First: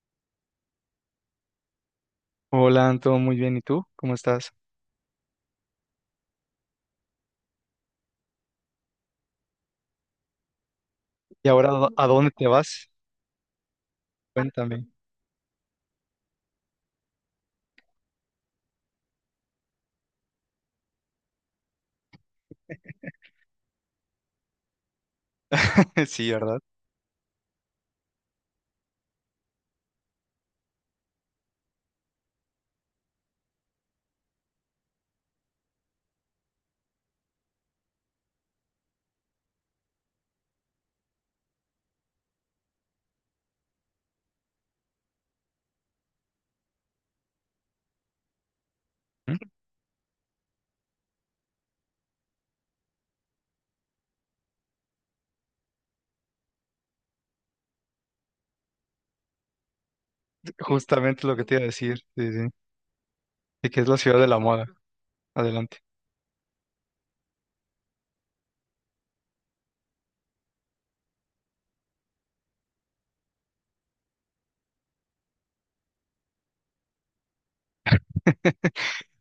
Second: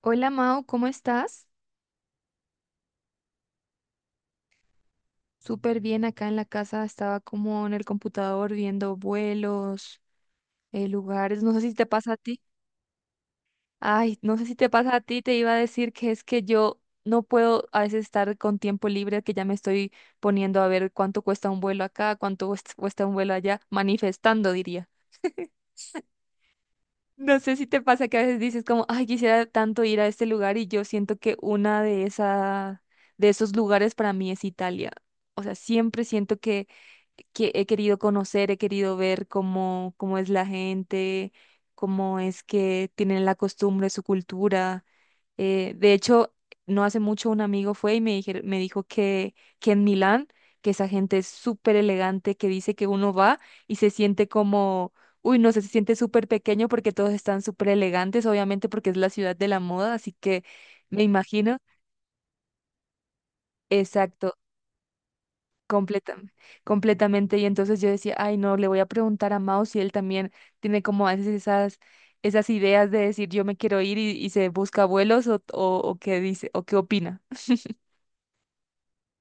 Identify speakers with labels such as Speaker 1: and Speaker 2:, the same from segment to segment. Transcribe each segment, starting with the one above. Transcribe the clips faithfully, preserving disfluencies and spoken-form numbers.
Speaker 1: Hola Mao, ¿cómo estás?
Speaker 2: Hola, Anto, muy bien. ¿Y tú? ¿Cómo estás?
Speaker 1: Súper bien acá en la casa, estaba como en el computador viendo vuelos, eh, lugares,
Speaker 2: ¿Y
Speaker 1: no sé
Speaker 2: ahora a
Speaker 1: si te
Speaker 2: dó- a
Speaker 1: pasa a
Speaker 2: dónde
Speaker 1: ti.
Speaker 2: te vas?
Speaker 1: Ay, no sé si te
Speaker 2: Cuéntame.
Speaker 1: pasa a ti, te iba a decir que es que yo no puedo a veces estar con tiempo libre, que ya me estoy poniendo a ver cuánto cuesta un vuelo acá, cuánto cuest- cuesta un vuelo allá, manifestando, diría.
Speaker 2: Sí, ¿verdad?
Speaker 1: No sé si te pasa que a veces dices como, ay, quisiera tanto ir a este lugar y yo siento que una de esa, de esos lugares para mí es Italia. O sea, siempre siento que, que he querido conocer, he querido ver cómo, cómo es la gente, cómo es que tienen la costumbre, su cultura. Eh, de hecho, no hace mucho un amigo fue y me dijer- me dijo que,
Speaker 2: ¿Mm?
Speaker 1: que en Milán, que esa gente es súper elegante, que dice que uno va y se siente como, uy, no sé, se siente súper pequeño porque todos están súper elegantes, obviamente porque es la ciudad de la moda, así que me
Speaker 2: Justamente lo que te
Speaker 1: imagino,
Speaker 2: iba a decir, sí, sí, de que es la ciudad de
Speaker 1: exacto,
Speaker 2: la moda. Adelante.
Speaker 1: completam- completamente. Y entonces yo decía, ay, no, le voy a preguntar a Mao si él también tiene como a veces esas... esas ideas de decir yo me quiero ir y, y se busca vuelos o, o, o qué dice o qué opina.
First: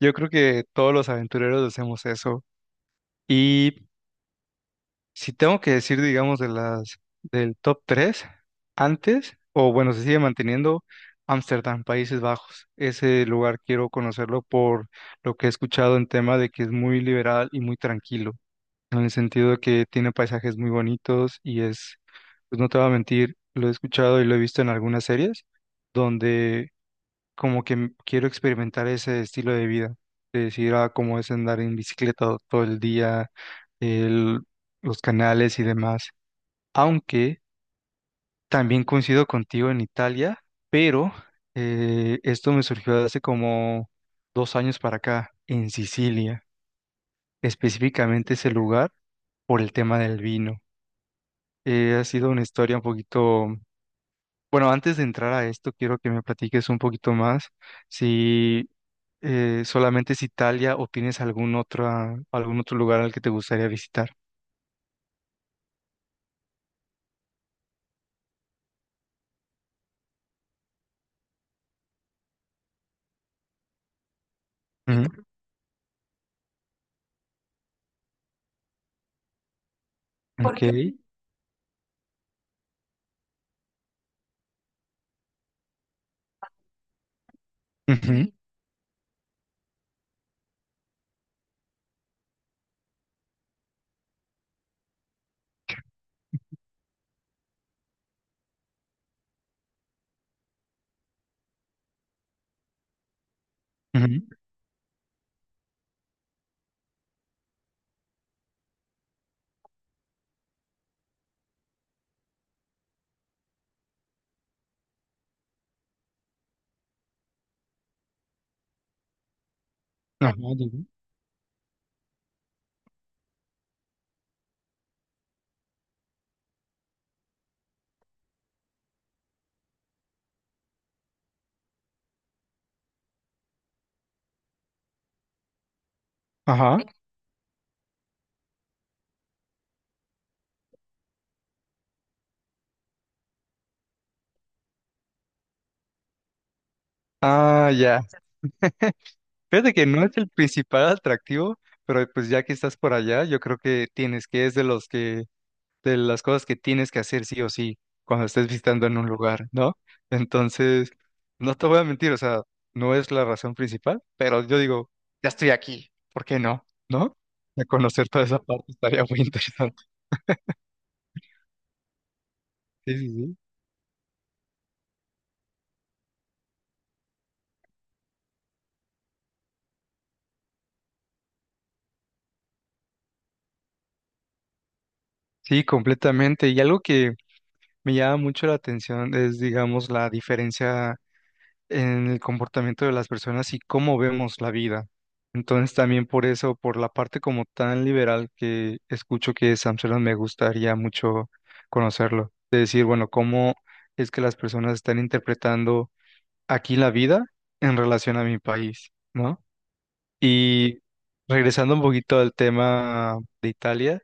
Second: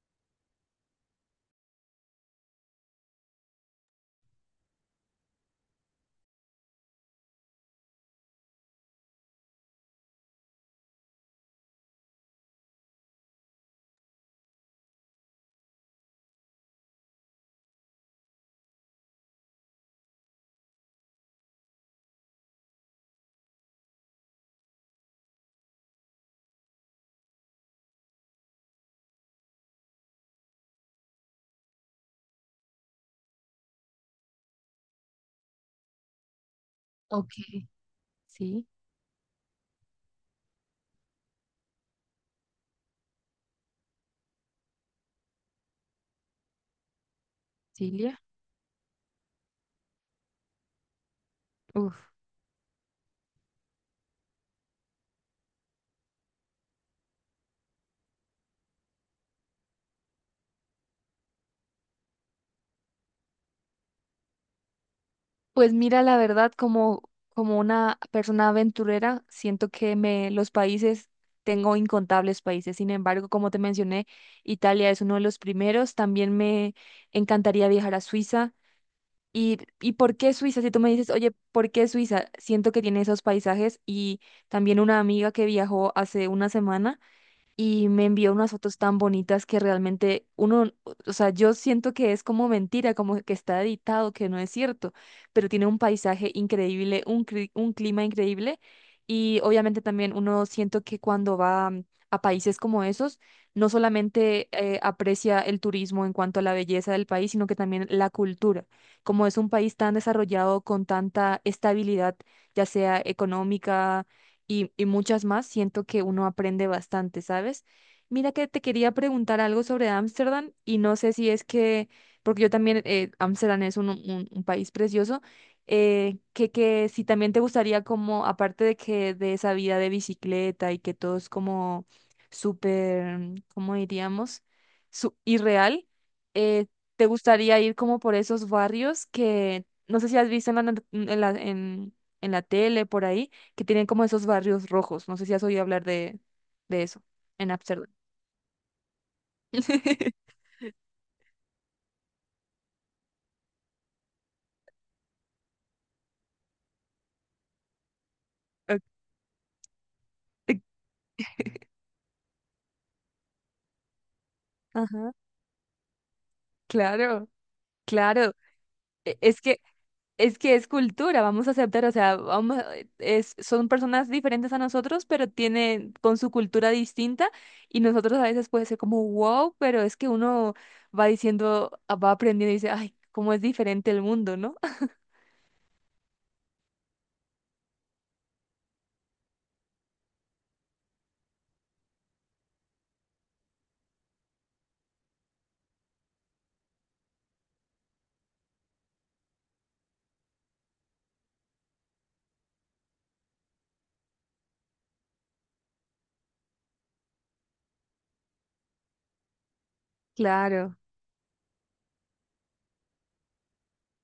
Speaker 2: Yo creo que todos los aventureros hacemos eso. Y si tengo que decir, digamos, de las del top tres, antes, o bueno, se sigue manteniendo Ámsterdam, Países Bajos. Ese lugar quiero conocerlo por lo que he escuchado en tema de que es muy liberal y muy tranquilo, en el sentido de que tiene paisajes muy bonitos y es, pues no te voy a mentir, lo he escuchado y lo he visto en algunas series donde como que m- quiero experimentar ese estilo de vida, de decir, ah, cómo es andar en bicicleta to- todo el día, el- los canales y demás.
Speaker 1: Ok.
Speaker 2: Aunque
Speaker 1: Sí,
Speaker 2: también coincido contigo en Italia, pero eh, esto me surgió hace como dos años para acá, en Sicilia,
Speaker 1: Silvia.
Speaker 2: específicamente ese lugar por el tema del vino. Eh, ha
Speaker 1: Uf.
Speaker 2: sido una historia un poquito... Bueno, antes de entrar a esto, quiero que me platiques un poquito más si eh, solamente es Italia o tienes algún otro, ah, algún otro lugar al que te gustaría visitar.
Speaker 1: Pues mira, la verdad, como, como una persona aventurera, siento que me, los países, tengo incontables países. Sin embargo, como te mencioné, Italia es
Speaker 2: Ujú,
Speaker 1: uno de
Speaker 2: ok.
Speaker 1: los primeros. También me encantaría viajar a Suiza. ¿Y, y por qué Suiza? Si tú me dices, oye, ¿por qué Suiza? Siento que tiene esos paisajes y también una amiga que viajó hace una semana. Y me
Speaker 2: Ujú,
Speaker 1: envió unas fotos tan bonitas que realmente uno, o sea, yo siento que es como mentira, como que está editado, que no es cierto, pero tiene un paisaje increíble, un, cri- un clima increíble y obviamente también uno siento que cuando va mm, a países como esos, no
Speaker 2: ujú.
Speaker 1: solamente eh, aprecia el turismo en cuanto a la belleza del país, sino que también la cultura. Como es un país tan desarrollado con tanta estabilidad, ya sea económica, y, y muchas más, siento que uno aprende bastante, ¿sabes? Mira que te quería preguntar algo sobre
Speaker 2: Ajá,
Speaker 1: Ámsterdam y
Speaker 2: digo.
Speaker 1: no sé si es que, porque yo también, eh, Ámsterdam es un, un- un país precioso, eh, que, que si también te gustaría como, aparte de que de esa vida de bicicleta y que todo es como súper, ¿cómo diríamos? Su, irreal, eh,
Speaker 2: Ajá.
Speaker 1: ¿te gustaría ir como por esos barrios que, no sé si has visto en la, not- en la, en en la tele, por ahí? Que tienen como esos barrios rojos. No sé si has oído hablar de, de eso en
Speaker 2: Ah,
Speaker 1: Ámsterdam.
Speaker 2: ya. Fíjate que no es el principal atractivo, pero pues ya que estás por allá, yo creo que tienes que es de los que de las cosas que tienes que hacer sí o sí cuando estés
Speaker 1: Ok.
Speaker 2: visitando en un lugar, ¿no? Entonces, no te voy a mentir, o sea, no es la razón principal, pero yo digo,
Speaker 1: Ajá,
Speaker 2: ya estoy aquí, ¿por qué no? ¿No?
Speaker 1: claro,
Speaker 2: De conocer toda
Speaker 1: claro.
Speaker 2: esa parte estaría
Speaker 1: E-
Speaker 2: muy
Speaker 1: Es que
Speaker 2: interesante.
Speaker 1: es que es cultura, vamos a aceptar, o sea, vamos, eh,
Speaker 2: Sí, sí,
Speaker 1: es,
Speaker 2: sí.
Speaker 1: son personas diferentes a nosotros, pero tienen con su cultura distinta y nosotros a veces puede ser como wow, pero es que uno va diciendo, ah, va aprendiendo y dice, ay, cómo es diferente el mundo, ¿no?
Speaker 2: Sí, completamente. Y algo que me llama mucho la atención es, digamos, la diferencia en el comportamiento de las personas y cómo vemos la vida. Entonces también por eso, por la parte como tan liberal que escucho que es Amsterdam, me gustaría mucho conocerlo. De decir, bueno, cómo es que las personas están interpretando aquí la vida en relación a mi país, ¿no?
Speaker 1: Claro,
Speaker 2: Y regresando un poquito al tema de Italia,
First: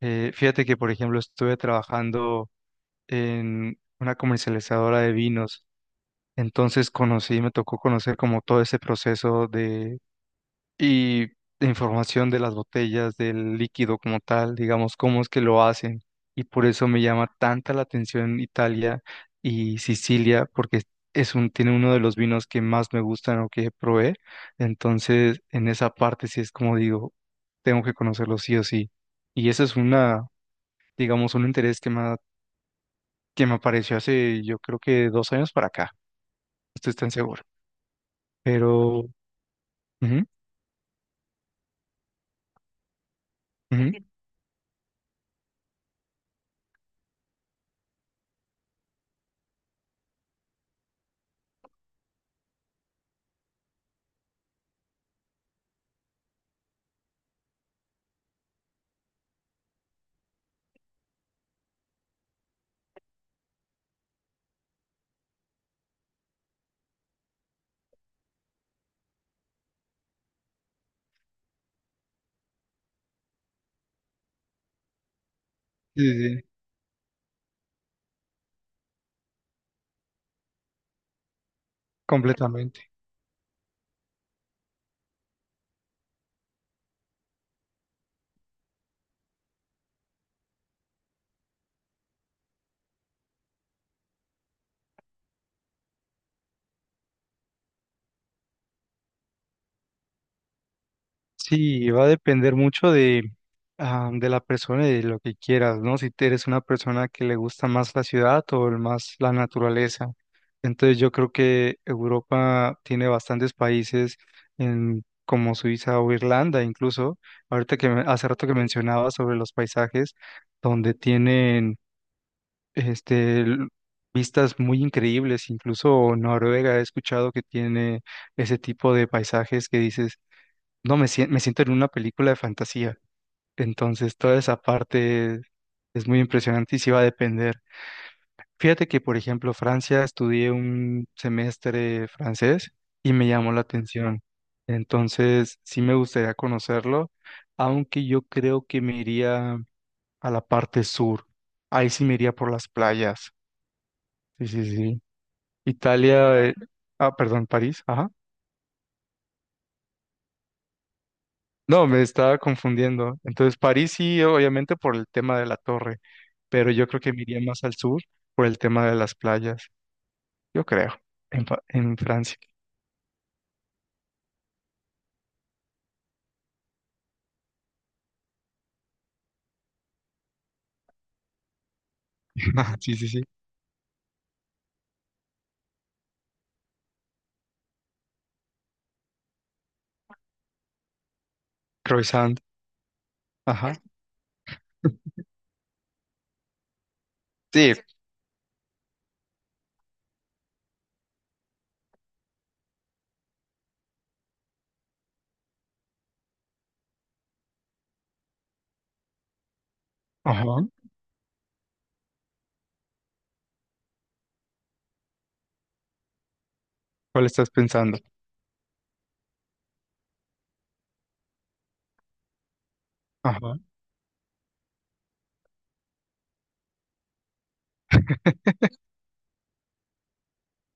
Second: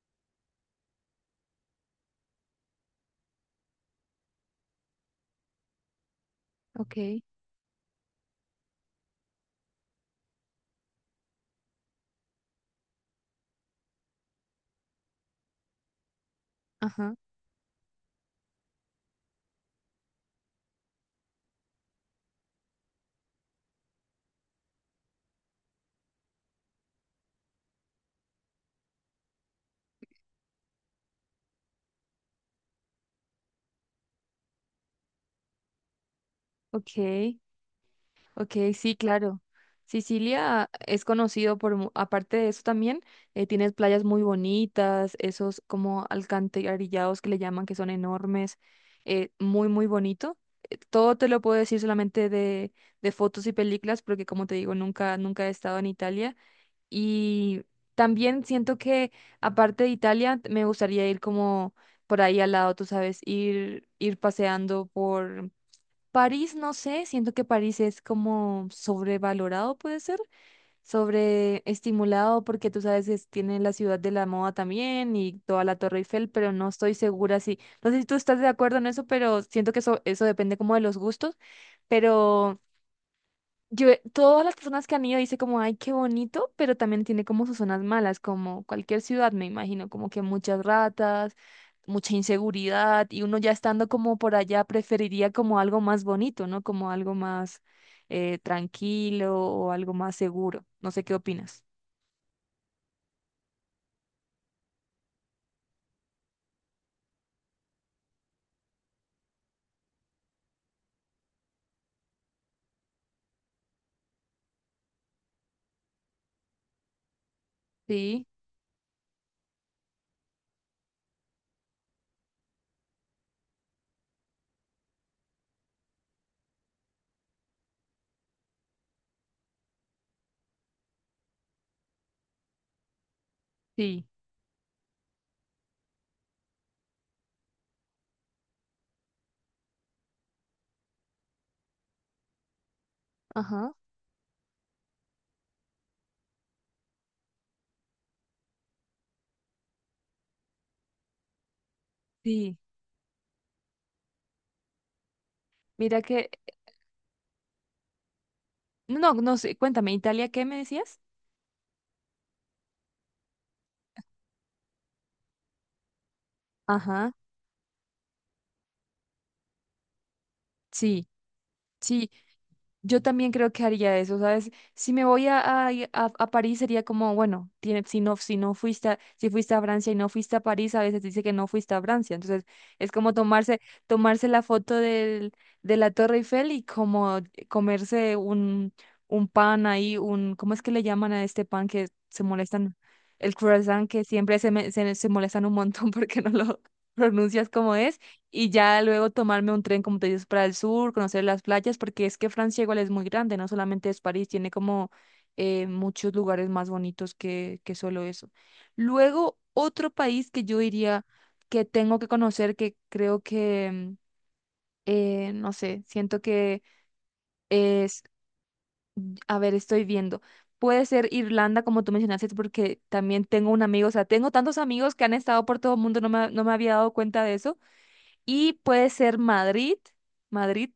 Speaker 2: eh, fíjate que, por ejemplo, estuve trabajando en una comercializadora de vinos, entonces
Speaker 1: ok,
Speaker 2: conocí, me tocó conocer como todo ese proceso de y de información de las botellas, del líquido como tal, digamos, cómo es que lo hacen. Y por eso me
Speaker 1: ajá,
Speaker 2: llama tanta la atención Italia y Sicilia, porque es un, tiene uno de los vinos que más me gustan o que probé. Entonces, en esa parte sí es como digo, tengo que conocerlo sí o sí. Y ese es una, digamos, un interés que me, ha- que me apareció hace, yo creo que dos años para acá. No estoy tan
Speaker 1: ok,
Speaker 2: seguro.
Speaker 1: ok, sí,
Speaker 2: Pero
Speaker 1: claro.
Speaker 2: ujú,
Speaker 1: Sicilia es conocido por, mu- aparte de eso también, eh, tienes
Speaker 2: ujú.
Speaker 1: playas muy bonitas, esos como alcantarillados que le llaman, que son enormes, eh, muy, muy bonito. Todo te lo puedo decir solamente de, de fotos y películas, porque como te digo, nunca, nunca he estado en Italia. Y también siento que, aparte de Italia, me gustaría ir como por ahí al lado, tú sabes, ir, ir paseando París, no sé, siento que París es como sobrevalorado, puede ser, sobreestimulado, porque tú sabes que es- tiene la ciudad de la moda también y toda la Torre
Speaker 2: Sí,
Speaker 1: Eiffel,
Speaker 2: sí,
Speaker 1: pero no estoy segura si, no sé si tú estás de acuerdo en eso, pero siento que eso, eso depende como de los gustos, pero
Speaker 2: completamente.
Speaker 1: yo, eh, todas las personas que han ido dicen como, ay, qué bonito, pero también tiene como sus zonas malas, como cualquier ciudad, me imagino, como que muchas ratas, mucha inseguridad, y uno ya estando como por allá preferiría como algo más bonito, ¿no? Como algo más eh, tranquilo o algo más seguro. No sé qué opinas.
Speaker 2: Sí, va a depender mucho de, ah, de la persona y de lo que quieras, ¿no? Si te eres una persona que le gusta más la ciudad o el más la naturaleza. Entonces yo creo que Europa tiene bastantes países en, como Suiza o Irlanda incluso. Ahorita que me-
Speaker 1: Sí,
Speaker 2: hace rato que mencionaba sobre los paisajes, donde tienen este, l- vistas muy increíbles. Incluso Noruega he escuchado que tiene ese tipo de paisajes que dices, no, me, sien- me siento en una película de fantasía.
Speaker 1: sí,
Speaker 2: Entonces, toda esa parte es muy impresionante y sí va a depender. Fíjate que, por ejemplo, Francia, estudié un semestre francés y me llamó la
Speaker 1: ajá,
Speaker 2: atención. Entonces, sí me gustaría conocerlo, aunque yo creo que me iría a la parte sur. Ahí sí me iría por
Speaker 1: sí.
Speaker 2: las playas. Sí, sí, sí.
Speaker 1: Mira que,
Speaker 2: Italia, eh, ah, perdón, París, ajá.
Speaker 1: no, no sé, cuéntame, ¿Italia qué me decías?
Speaker 2: No, me estaba confundiendo. Entonces, París sí, obviamente por el tema de la torre, pero yo creo que
Speaker 1: Ajá,
Speaker 2: me iría más al sur por el tema de las playas, yo creo,
Speaker 1: sí,
Speaker 2: en, Fa- en
Speaker 1: sí.
Speaker 2: Francia.
Speaker 1: Yo también creo que haría eso, ¿sabes? Si me voy a, a, a- a París sería como, bueno, tiene, si no, si no fuiste a, si fuiste a Francia y no fuiste a París, a veces dice que no fuiste a Francia. Entonces, es
Speaker 2: Sí, sí,
Speaker 1: como
Speaker 2: sí.
Speaker 1: tomarse, tomarse la foto del, de la Torre Eiffel y como comerse un, un pan ahí, un, ¿cómo es que le llaman a este pan que se
Speaker 2: Croissant,
Speaker 1: molestan? El
Speaker 2: ajá.
Speaker 1: croissant que siempre se, me- se, se molestan un montón porque no lo pronuncias
Speaker 2: Sí,
Speaker 1: como es y ya luego tomarme un tren, como te dices, para el sur, conocer las playas, porque es que Francia igual es muy grande, no solamente es París, tiene como eh, muchos lugares más bonitos que, que solo eso. Luego, otro país que yo
Speaker 2: ajá.
Speaker 1: diría que tengo que conocer, que creo que, eh, no sé, siento que
Speaker 2: ¿Cuál estás pensando?
Speaker 1: es, a ver, estoy viendo. Puede ser Irlanda, como tú mencionaste, porque también tengo
Speaker 2: Ajá.
Speaker 1: un amigo, o sea, tengo tantos amigos que han estado por todo el mundo, no me, no me había dado cuenta de eso y puede ser Madrid, Madrid,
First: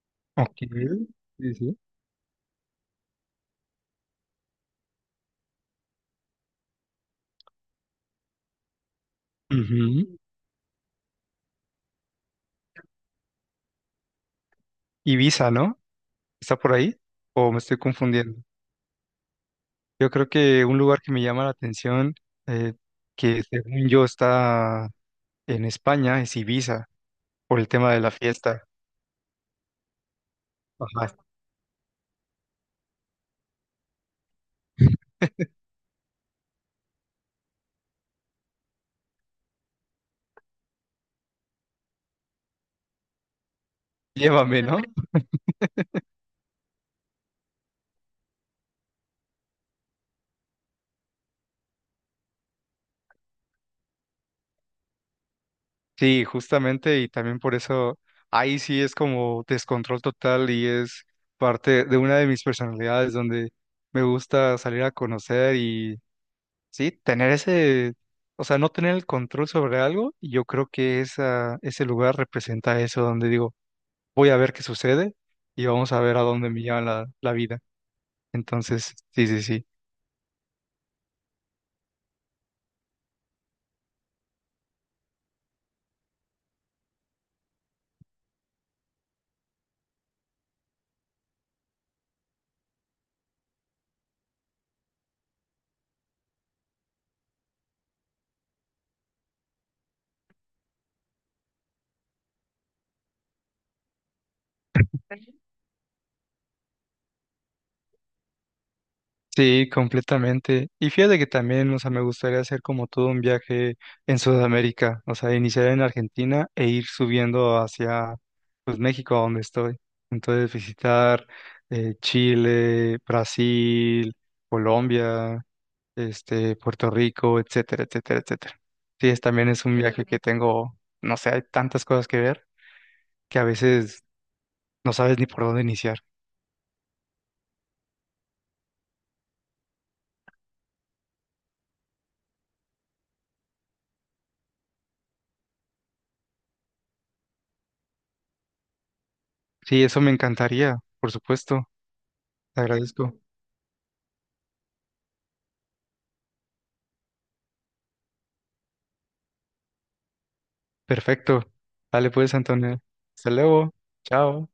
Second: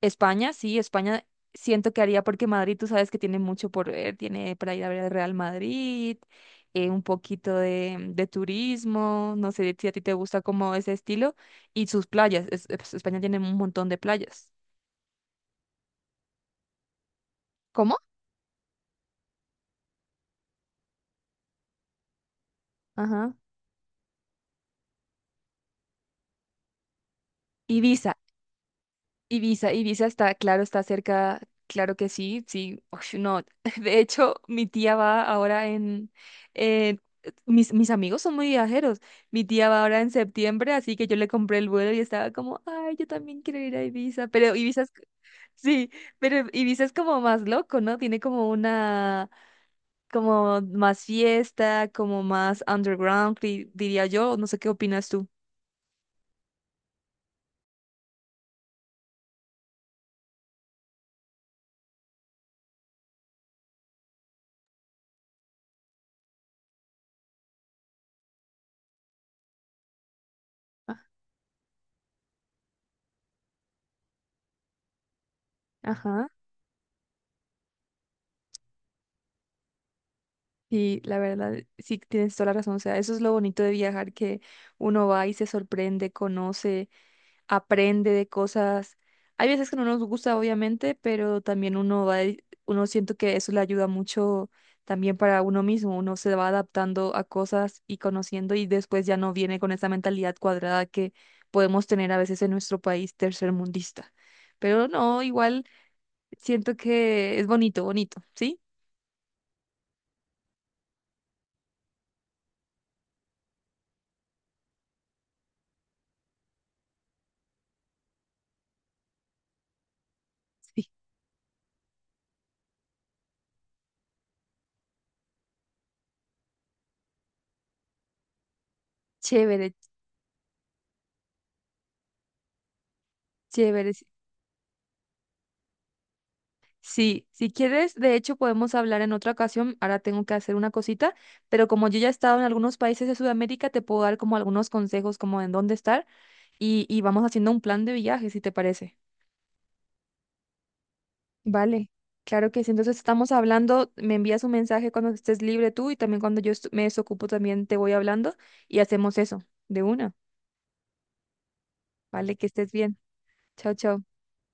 Speaker 1: España,
Speaker 2: Ok.
Speaker 1: sí, España
Speaker 2: Sí, sí.
Speaker 1: siento que haría porque Madrid tú sabes que tiene mucho por ver, tiene para ir a ver el Real Madrid, eh, un poquito de, de turismo, no sé si a ti te
Speaker 2: Ujú.
Speaker 1: gusta como ese estilo, y sus playas, es- es- España tiene un montón de playas.
Speaker 2: Ibiza, ¿no? ¿Está por ahí? ¿O me estoy
Speaker 1: ¿Cómo?
Speaker 2: confundiendo? Yo creo que un lugar que me llama la atención, eh,
Speaker 1: Ajá.
Speaker 2: que según yo está, en España, es Ibiza, por el tema de la
Speaker 1: Ibiza,
Speaker 2: fiesta.
Speaker 1: Ibiza, Ibiza está, claro, está
Speaker 2: Ajá.
Speaker 1: cerca, claro que sí, sí, ush, no. De hecho, mi tía va ahora en, eh, mis, mis amigos son muy viajeros, mi tía va ahora en septiembre, así que yo le compré el vuelo y estaba como, ay, yo también quiero ir a Ibiza, pero
Speaker 2: Llévame, ¿no?
Speaker 1: Ibiza es, sí, pero Ibiza es como más loco, ¿no? Tiene como una, como más fiesta, como más underground, di- diría yo, no sé qué opinas tú.
Speaker 2: Sí, justamente, y también por eso ahí sí es como descontrol total y es parte de una de mis personalidades donde me gusta salir a conocer y sí, tener ese, o sea, no tener el control sobre algo, y yo creo
Speaker 1: Ah,
Speaker 2: que esa, ese lugar representa eso, donde digo, voy a ver qué sucede y vamos a ver a
Speaker 1: ajá.
Speaker 2: dónde me lleva la, la vida. Entonces, sí, sí, sí.
Speaker 1: Sí, la verdad, sí tienes toda la razón. O sea, eso es lo bonito de viajar, que uno va y se sorprende, conoce, aprende de cosas. Hay veces que no nos gusta, obviamente, pero también uno va, y- uno siento que eso le ayuda mucho también para uno mismo. Uno se va adaptando a cosas y conociendo y después ya no viene con esa mentalidad cuadrada que podemos tener a veces en nuestro país tercermundista. Pero no, igual siento que es bonito, bonito, ¿sí?
Speaker 2: Sí, completamente. Y fíjate que también, o sea, me gustaría hacer como todo un viaje en Sudamérica, o sea, iniciar en Argentina e ir subiendo hacia, pues, México, a donde estoy. Entonces,
Speaker 1: Sí.
Speaker 2: visitar eh, Chile, Brasil, Colombia, este, Puerto Rico, etcétera, etcétera, etcétera. Sí, es, también es
Speaker 1: Chévere,
Speaker 2: un viaje que tengo, no sé, hay tantas cosas que ver que a
Speaker 1: chévere.
Speaker 2: veces no sabes ni por dónde iniciar.
Speaker 1: Sí, si quieres, de hecho podemos hablar en otra ocasión. Ahora tengo que hacer una cosita, pero como yo ya he estado en algunos países de Sudamérica, te puedo dar como algunos consejos como en dónde estar y, y vamos haciendo un plan de viaje, si te parece.
Speaker 2: Sí, eso me encantaría, por supuesto.
Speaker 1: Vale, claro
Speaker 2: Te
Speaker 1: que sí. Entonces
Speaker 2: agradezco.
Speaker 1: estamos hablando, me envías un mensaje cuando estés libre tú y también cuando yo estu- me desocupo también te voy hablando y hacemos eso de una.
Speaker 2: Perfecto. Dale pues,
Speaker 1: Vale, que estés
Speaker 2: Antonio.
Speaker 1: bien.
Speaker 2: Hasta
Speaker 1: Chao,
Speaker 2: luego.
Speaker 1: chao.
Speaker 2: Chao.